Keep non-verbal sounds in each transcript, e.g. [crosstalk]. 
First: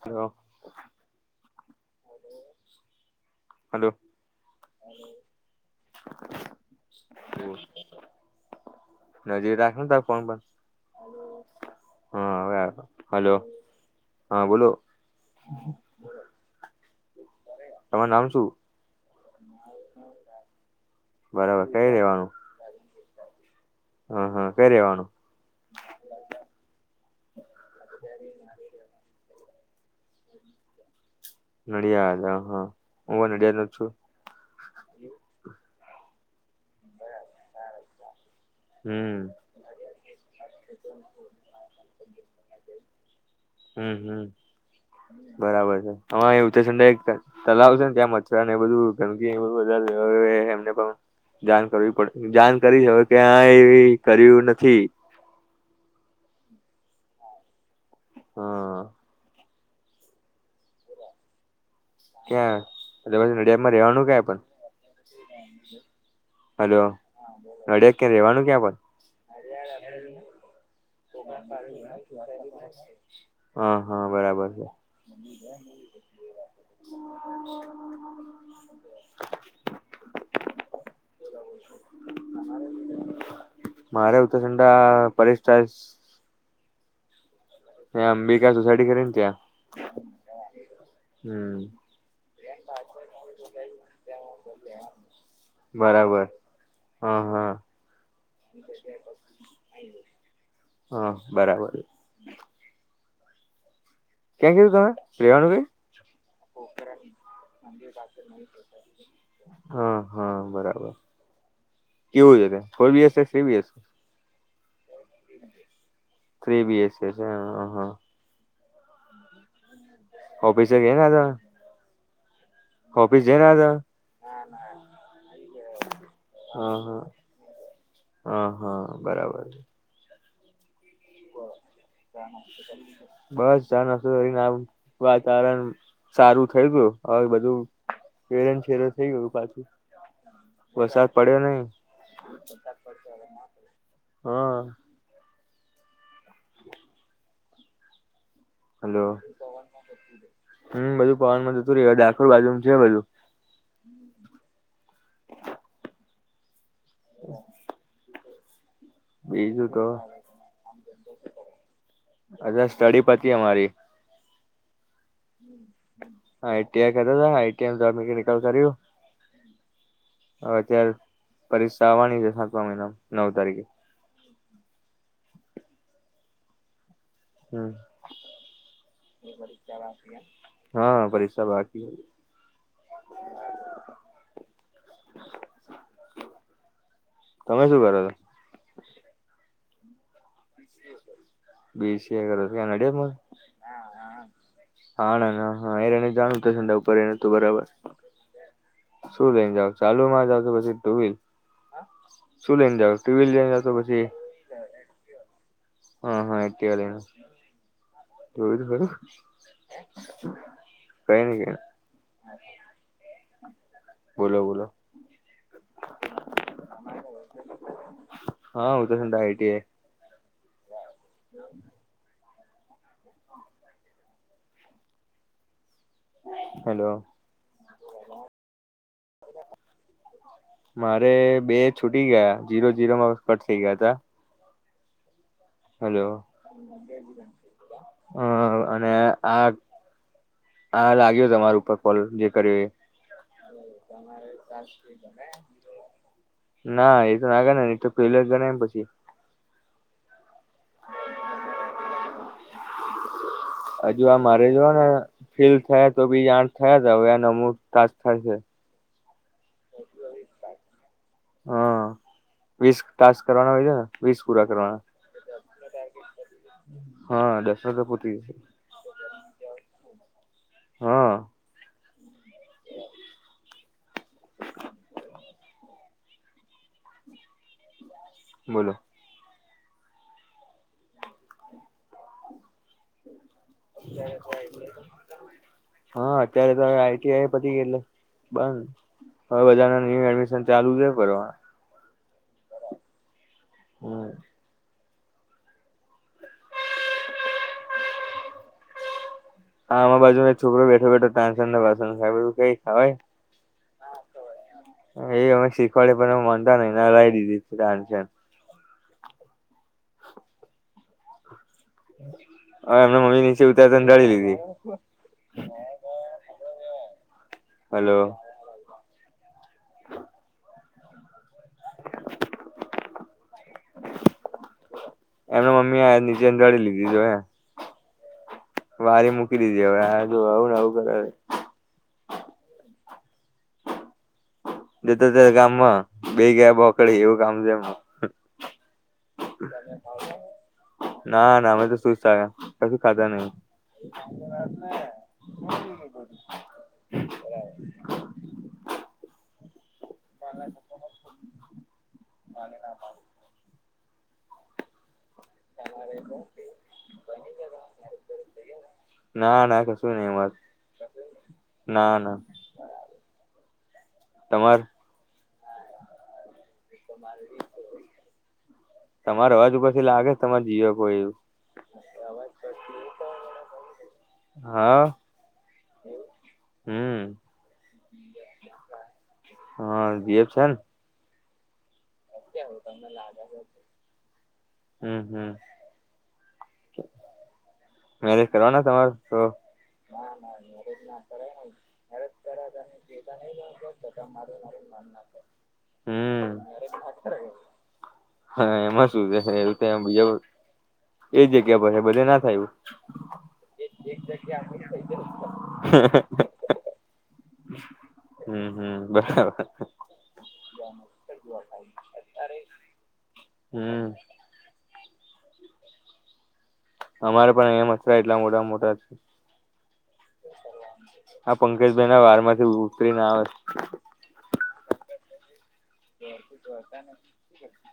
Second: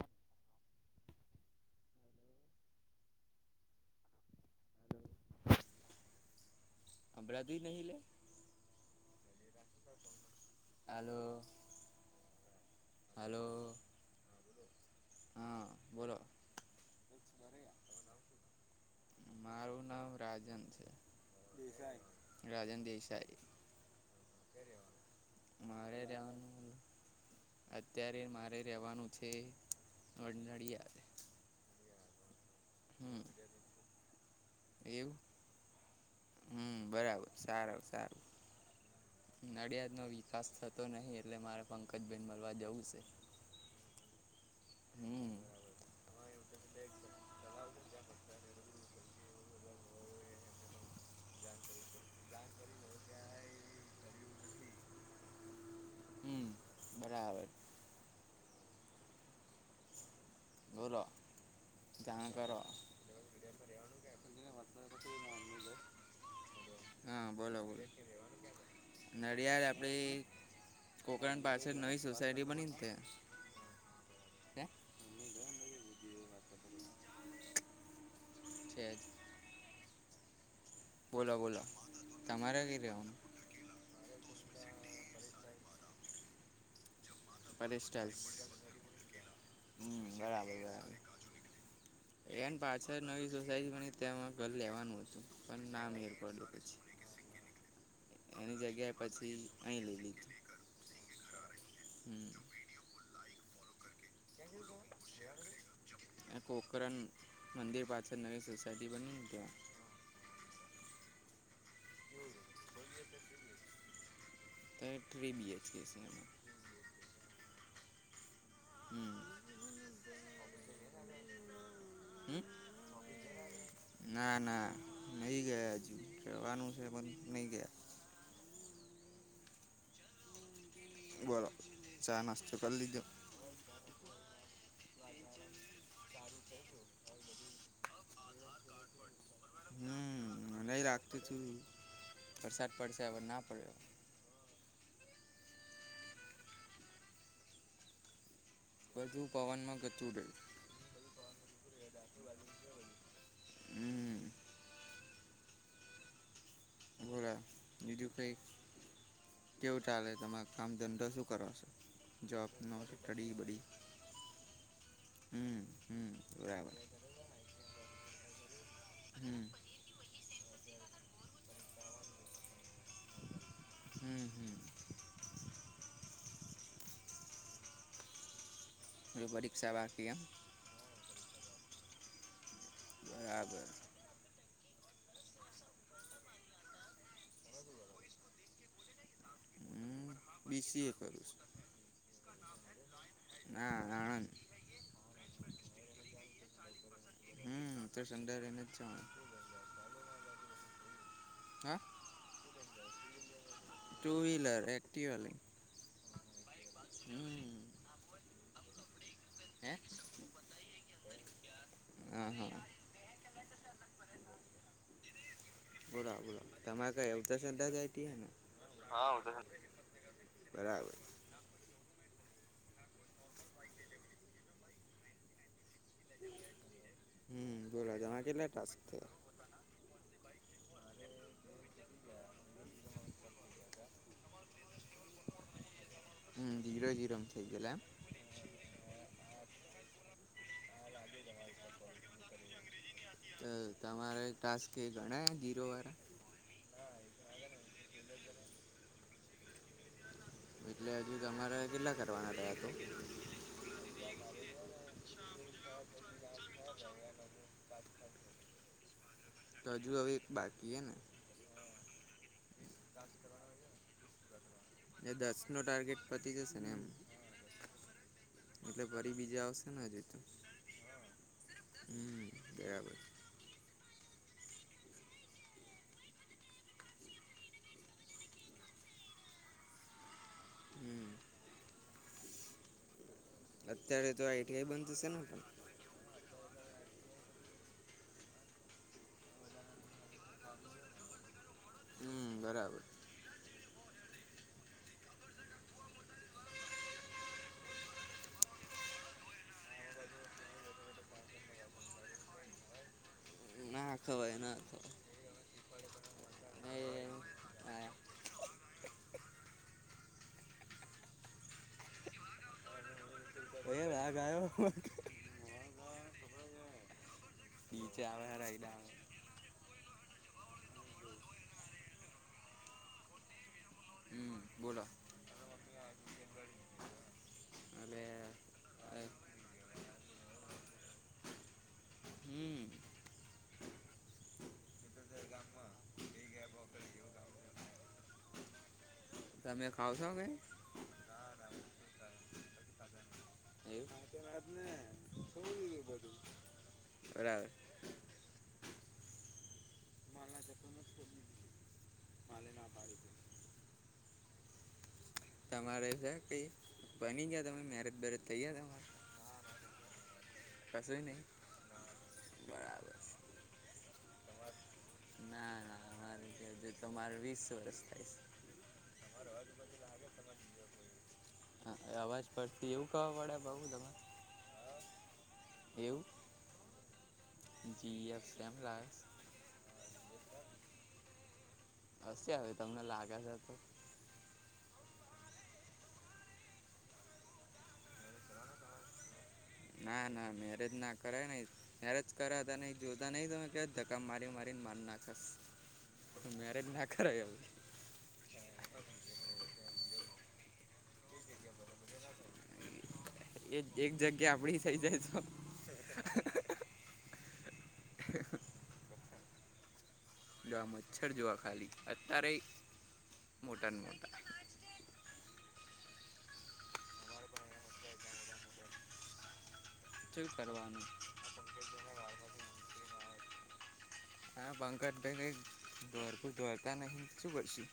હા હલો અમળા દ નહી લે નજીક રાખને ત ફોન પણ હાલો હા હવે હલો હાલો હા બોલો હા બોલો તમાર નામ શું મારું નામ રાજન છે બરાબર રાજન દસ હ હા ક્યા રેવાણું મારે રહેવાનું અત્યારે મારે રેવાનું છે નડિયાદ નડિયાદ હ હા હમ હું નડિયાદ નો છું એવું હમ બરાબર સારા સારું હમ નડિયાદ નો વિકાસ થતો નહી એટલે મારે પંકજભઈને મળવા જવું છે. હમ્મ-હમ્મ. હમ બરાબર છે આમાં ઉત્તરસંડા તલાવ છે ને ત્યાં મચ્છરાને એ બધું ગંદકી ને બધું એમને પણ જાણ કરવી પડે જાણ કરી હ ક્યાંય એવી કર્યું નથી. હમ્મ બરાબર. હા. બોલો. જાણ કરો ક્યાં પછી નડિયાદમાં રેવાનું ક્યા પણ? હલો હા બોલો બોલો નડિયાદ ક્યાં રેવાનું ક્યાં પણ નડિયાળ આપડી કોકરણ પાછળ નવી સોસાયટી બની ને તે [unintelligible] હા હા બરાબર છે. [inaudible] છે. બોલો બોલો તમારે કઈ રેહવાનું? ઉતરસંદા પરેશ ટાયલસ હ અંબિકા સોસાયડી કરી ને હમ્મ બરાબર બરાબર. [inaudible] એને પાછળ નવી સોસાયટીની ત્યાં ઘર લેવાનું હતું પણ ના મેર પડ્યું પછી હા-હા. એની જગ્યાએ પછી અહીં લઈ લીધું હા બરા હમ [inaudible] ક્યાં કીધું તમે રેવાનું કઈ? એ કોકરન ત્યાં હા હા બરાબર. કેવું છે ફોરબીએસ થ્રી બી એચ કે. ત્યાં થ્રી બીએચકે છે એમાં થ્રી બી એચ કે છે હા. [inaudible] ઓફિસે ગયા હતા. હમ ઓફિસ જઈને આયા તમે ના ના નઈ ગયા હજુ કેવાનું છે પણ નઈ ગયા. હ હા બરાબર છે. બોલો ચા નાસ્તો કરી લીધો બસ ચા નાસ્તો કરીને આવુ વાતાવરણ સારું થઇ ગયું હવે બધું પેરન શેર થઈ ગયું. પાછું. મનેહ વરસાદ રાખતું પડ્યો તું નહી વરસાદ પડશે હવે ના પડ્યો. હા હજુ પવનમાં ગતું રહ્યું હુમ્ બધું પવનમાં જતું રે ડાકેર બાજુ છે બધું [inaudible] હમ બોરા બીજુ કઈ. બીજું કેવું તો ચાલે તમારે કામ ધંધો શું કરો છો. જોબ અત્યાર નો સ્ટડી પતી અમાર. બડી હમ હમ બરાબર આટીઆઈ કર્યું મિકેનિકલ કર્યું. હમ હ અત્યારે પરીક્ષા આવવાની છે સાતવા મહિના નવ તારીખે. હમ હમ હમ્મ હવે પરીક્ષા બાકી એમ [inaudible] હા. પૈસા બાકી હોય. [inaudible] તમે શું કરો છો. હમ્મ બીસીએ કરશું બીસીએ કરો છો કે નડિયાદમાં? ના આણંદ હા ના ના હા એને જાણું તો સંડા ઉપર એને તું બરાબર હમ તો સંદર એને જ જવાનું શું લઈ ને જાવ ચાલુમાં જાવ તો પછી? હા. સુ લઈને જાવ ટુવીલ લઈ ટુ-વ્હીલર એક્ટીવા લઈ હ હ એકટીવા લયને હમ [unintelligible] હે કઈની [unintelligible] હા હા બોલો બોલો. બુરા બ તમારે કઈ અવધશ્ર્ધા જાયતી હે ને હા હું તો સંડા આઈટીઆઈ બરાબર. [inaudible] [inaudible] હેલો હમ બોલો તમે કેટલા ટાસ્ક થયા [inaudible] મારે બે છૂટી ગયા જીરો જીરોમાં કટ થઇ ગયા તા હાલો હમ જીરો જીરો થઈ ગયેલા હ અને આ આ લાગ્યો તમાર ઉપર કોલ જે કર્યો એ એમ તો તમારે ટાસ્ક એ ગણાય જીરો વાળા [inaudible] ના એ તો ના ગ ને એ તો પેલો ગણય એમ પછી એટલે હજુ તમારે કેટલા કરવાના રહ્યા તો? હજુ આ મારે જોવા ને ફીલ થયા તો બી આથ થયા તા હવે આ નવમુ તાસ થાયશે તો હજુ હવે એક બાકી હે ને? હા વીસ ટાસ્ક કરવાના હોય છે, ને વીસ પુરા એ દસનો ટાર્ગેટ પતી જશે ને એમ હ દસ નો તો પૂતી [unintelligible] એટલે ફરી બીજે આવશેને હજુ તો? હ. [unintelligible] બોલો. હમ અત્યારે તો આઈટીઆઈ બંધ થશે ને પણ હ અત્યારે તો આ ટીઆય પતી ગય એટલે બંધ હવે બધા ને એડમિશન ચાલુ કે પરવા હમ બરાબર. હમ. આ આમાં બાજુ એક છોકરો બેઠો બેઠો [unintelligible] વાસણ [unintelligible] ખવાય ના ખવાય ના એ અમે શીખવાડે પણ માનતા નય ને અરાય દીધી ખવાય [unintelligible] [inaudible] હ એમના મમ્મી નીચે ભઈ ઉતારતાંધાળી રાગ લીધી આયો હલો નીચે આવે એ આવે હમ બોલો એમના મમ્મી આયા નીચે [inaudible] એટલે વારી મૂકી દીધી હવે આ જો આવુંને આવું કરે હમ જતોત ગામમાં બે ગયા બોકડી એવું કામ છે, હમ તમે ખાવ છો કે ના ના અમે તો સુ [unintelligible] ખાધા નહી એવું આજે રાત ને છોડી દીધું બધું [inaudible] બરાબર. [inaudible] માલના ચક્કરમાં જ છોડી દીધું માલે ના પાડી દીધી [inaudible] તમારે છે, કઈ બની ગયા તમે મેરેજ બેરજ થઇ ગયા તમારે? ધન્યવાદ કશું નહીં ન ના ના બરાબર તમાર ના ના અમારે જે હજુ તમારે વીસ વર્ષ થાય છે તમારોવાજ ઉપરથી લાગે તમારે જીવ કોઈ હ અવાજ પડતી એવું ખબર પડે બધું તમે હા એવું હમ જીએફ કેમ લાવે છે? હા દીએપ છેન કેવું તમને લાગે છે હમ હમ મેરેજ કરવાના તમાર તો ના ના મેરેજ ના કરાય નઈ મેરેજ કર ત નહી જોતા નહીિ તમે ક ધક્કા મારી મારી મા નાખે છે હમ મેરેજ ના કરાય હવે હા એમાં શું છે એવું દુનિયા એ જગ્યા પર બધે ના થાયું એ એક જગ્યા આપડી થઇ તો હમ હમ બરાબર જો મચ્છર જોવા ખાલી અત્યારે મોટા હમ મોટા અમારે પણ અહીંયા મચરા એટલા મોટા મોટા છે શું કરવાનું હા પંકજભાઈ ના વાર માંથી ઉતરીને આવે [inaudible] [inaudible] દોરકું દોરતા નહીં શું કરશું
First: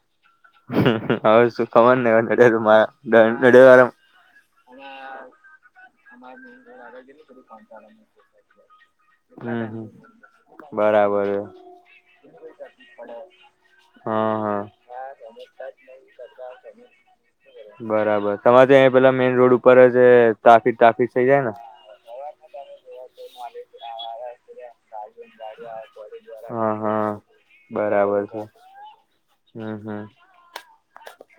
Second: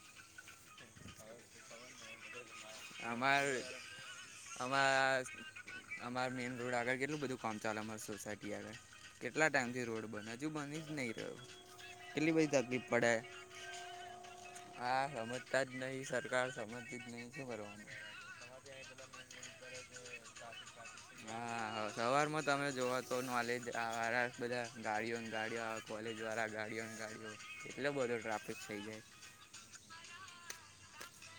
હ સુું ખબર ને અમાર [unintelligible] અમાર મેઈન રોડ આગળ કેટલું બધું કામ ચાલે અમારી સોસાયટી આગળ કેટલા ટાઈમ હમ થી રોડ બને હજુ બની જ નહીં બરાબર કેટલી બધી તકલીફ પડે હા હા હા સમજતા જ નહિ સરકાર સમજતી જ નહિ શ કરવાનું ઉપ જ ટ્રાફિક ટ્રાફિક થઈ જાય ને હા સવારમાં તમે જોવો તો નોલેજ વાળા બધા ગાડીઓને ગાડીઓ આવે [inaudible] કોલેજ વ વાળા હા ગાડીઓને હા સાથે કેટલો બધો બરાબર છે ટ્રાફિક થઈ જાય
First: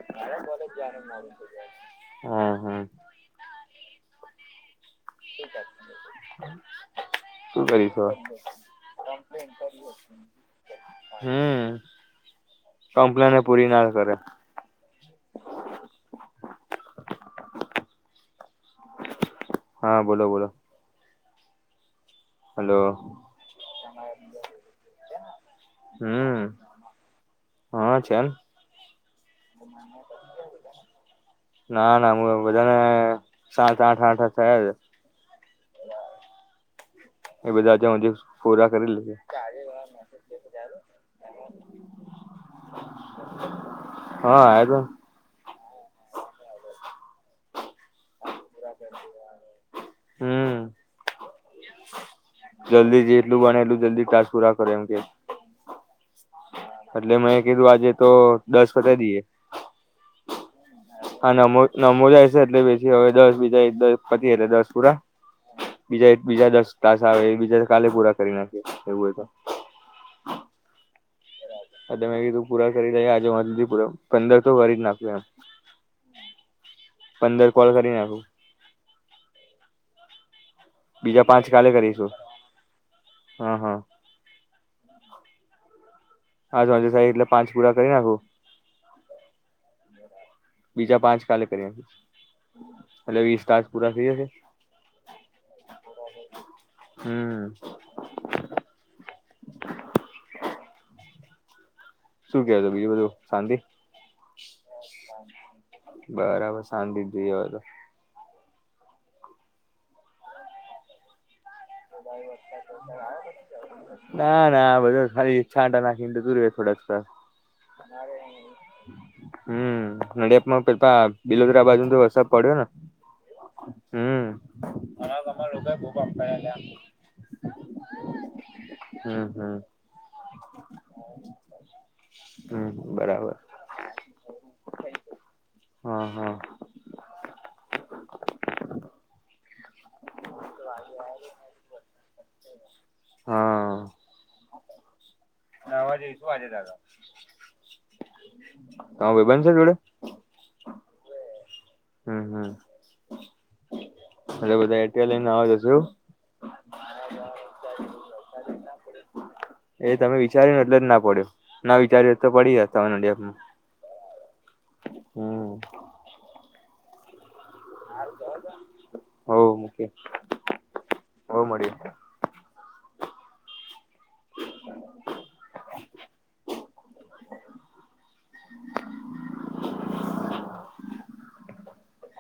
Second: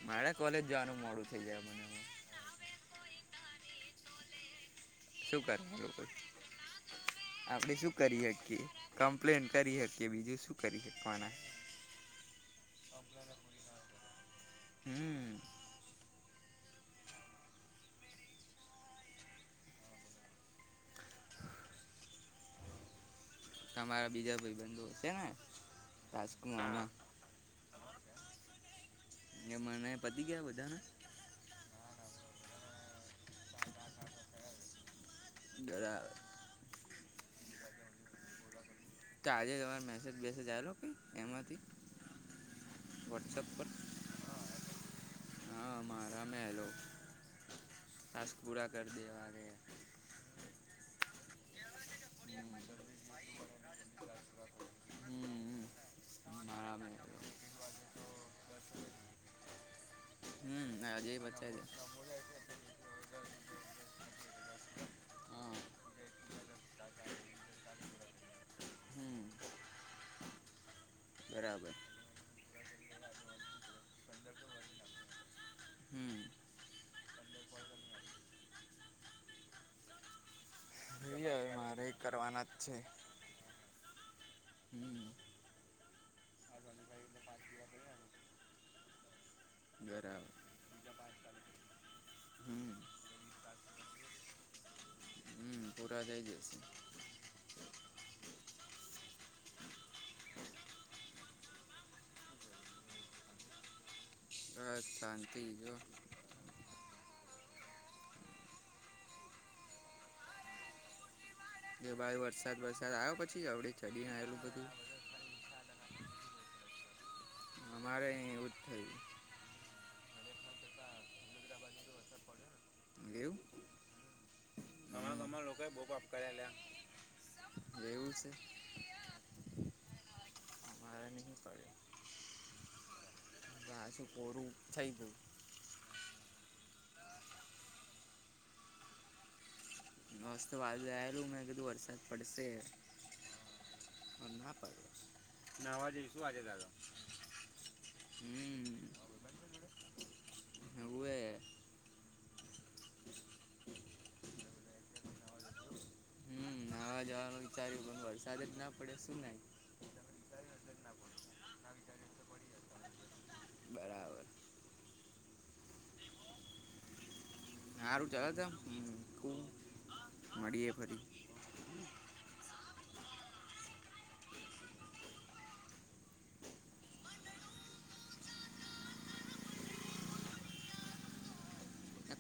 મારે કોલેજ જવાનું મોડું થઈ જાય મને હા હા શું કર આપડે શું કરીશું કરી હવે? શકીએ કમ્પ્લેન કરી શકીએ બીજું શું કરવાના કમપ્લેને પૂરી ના કરે હમ હા બોલો બોલો હલો તમારા બીજા ભાઈ બંધુ છે ને હમ રાજકુમારમાં હા ના એ મને પતી ગયા બધાને ના તને સાત આઠ આઠ થયા છે બરાા એ બધા છેજ પોરા [inaudible] તો આજે તમારો મેસેજ બેસેજ આવેલો કંઈ એમાંથી વોટ્સઅપ પર હા એ તો હા મારા મે હેલો પુરા કર દેવા હમ જલ્દી જેટલું બને એટલું જલ્દી ટાસ્ક પૂરા કરે એમ કે હમ મારા એટલે મેં કીધું આજે તો દસ પતાઈ દઈએ હમ અજય હા બચ્ચા નમો છે નમો જાય છે એટલે બેસીી હવે દસ બીજા દ દસ પુરા હા બીજા બીજા દસ તાસ આવે બીજા કાલે પૂરા કરી નાખી એવું હો હમ તો બરાબર હ કીધું પૂરા કરી દે આજે મા સુધી પૂરા પંદર તો કરી જ નાખું એમ હમ પંદર કોલ કરી નાખું બીજા જોઈએ પાંચ હવે કાલે મારે કરીશું કરવાના જ છે. હા હા હમ હાજ હજે સાહે એટલે પાંચ પૂરા કરી નાખું બરાબર બીજા પાંચ કાલે કર્યા હમ એટલે વીસ તાસ પૂરા થઇ જશે. હમ પૂરા થઈ જશે. હમ શું કેતોું બીજું બધું શાંતિ. બસ શાંતિ જો બરાબર શાંતિ જોઈ હોય તો જો ભાઈ વરસાદ વરસાદ આવ્યો પછી આપડે ચડીને ના આવેલું બધું ના બધા ખાલી છાંટ નાખીને તું રીતે થોડા અમારે અહીં એવું જ થયું હમ્મ. નડિયાપમાં પે બિલોદરા બાજુ તો વરસાદ પડ્યો ને. એવું હમ તમારા અ ગામમાં અર લોકોએ બહુ લોકો પાપ બહ કરેલા અમ એવું છે હમ્મ-હમ્મ. [unintelligible] અમારે નહીં પડ્યો હા હમ્મ. બરાબર, પાછું કોરું થઈ ગયું હા-હા. [unintelligible] મસ્ત વાજલું મેં કીધું વરસાદ પડશે. પડ્યો નાહવા નાવાજે જઈશું શું આજે વાજે દાદા હમ તો ભાઈ બંધ છે જોડે. હવે હમ્મ-હમ્મ. બધા એ લઈને આવ જશું. હમ નાવા જવાનું વિચાર્યું બંગવાર સાથે જ ના પડે શું ના એ તમે વિચાર્યુંને એટલે જ ના પડ્યો ના વિચાર્યું એટલે પડી જ ત ડપમાં બરાબર હમ્મ. હારું ચાલ ત હો મૂકી મળએ ફરી. [unintelligible] [unintelligible] [unintelligible]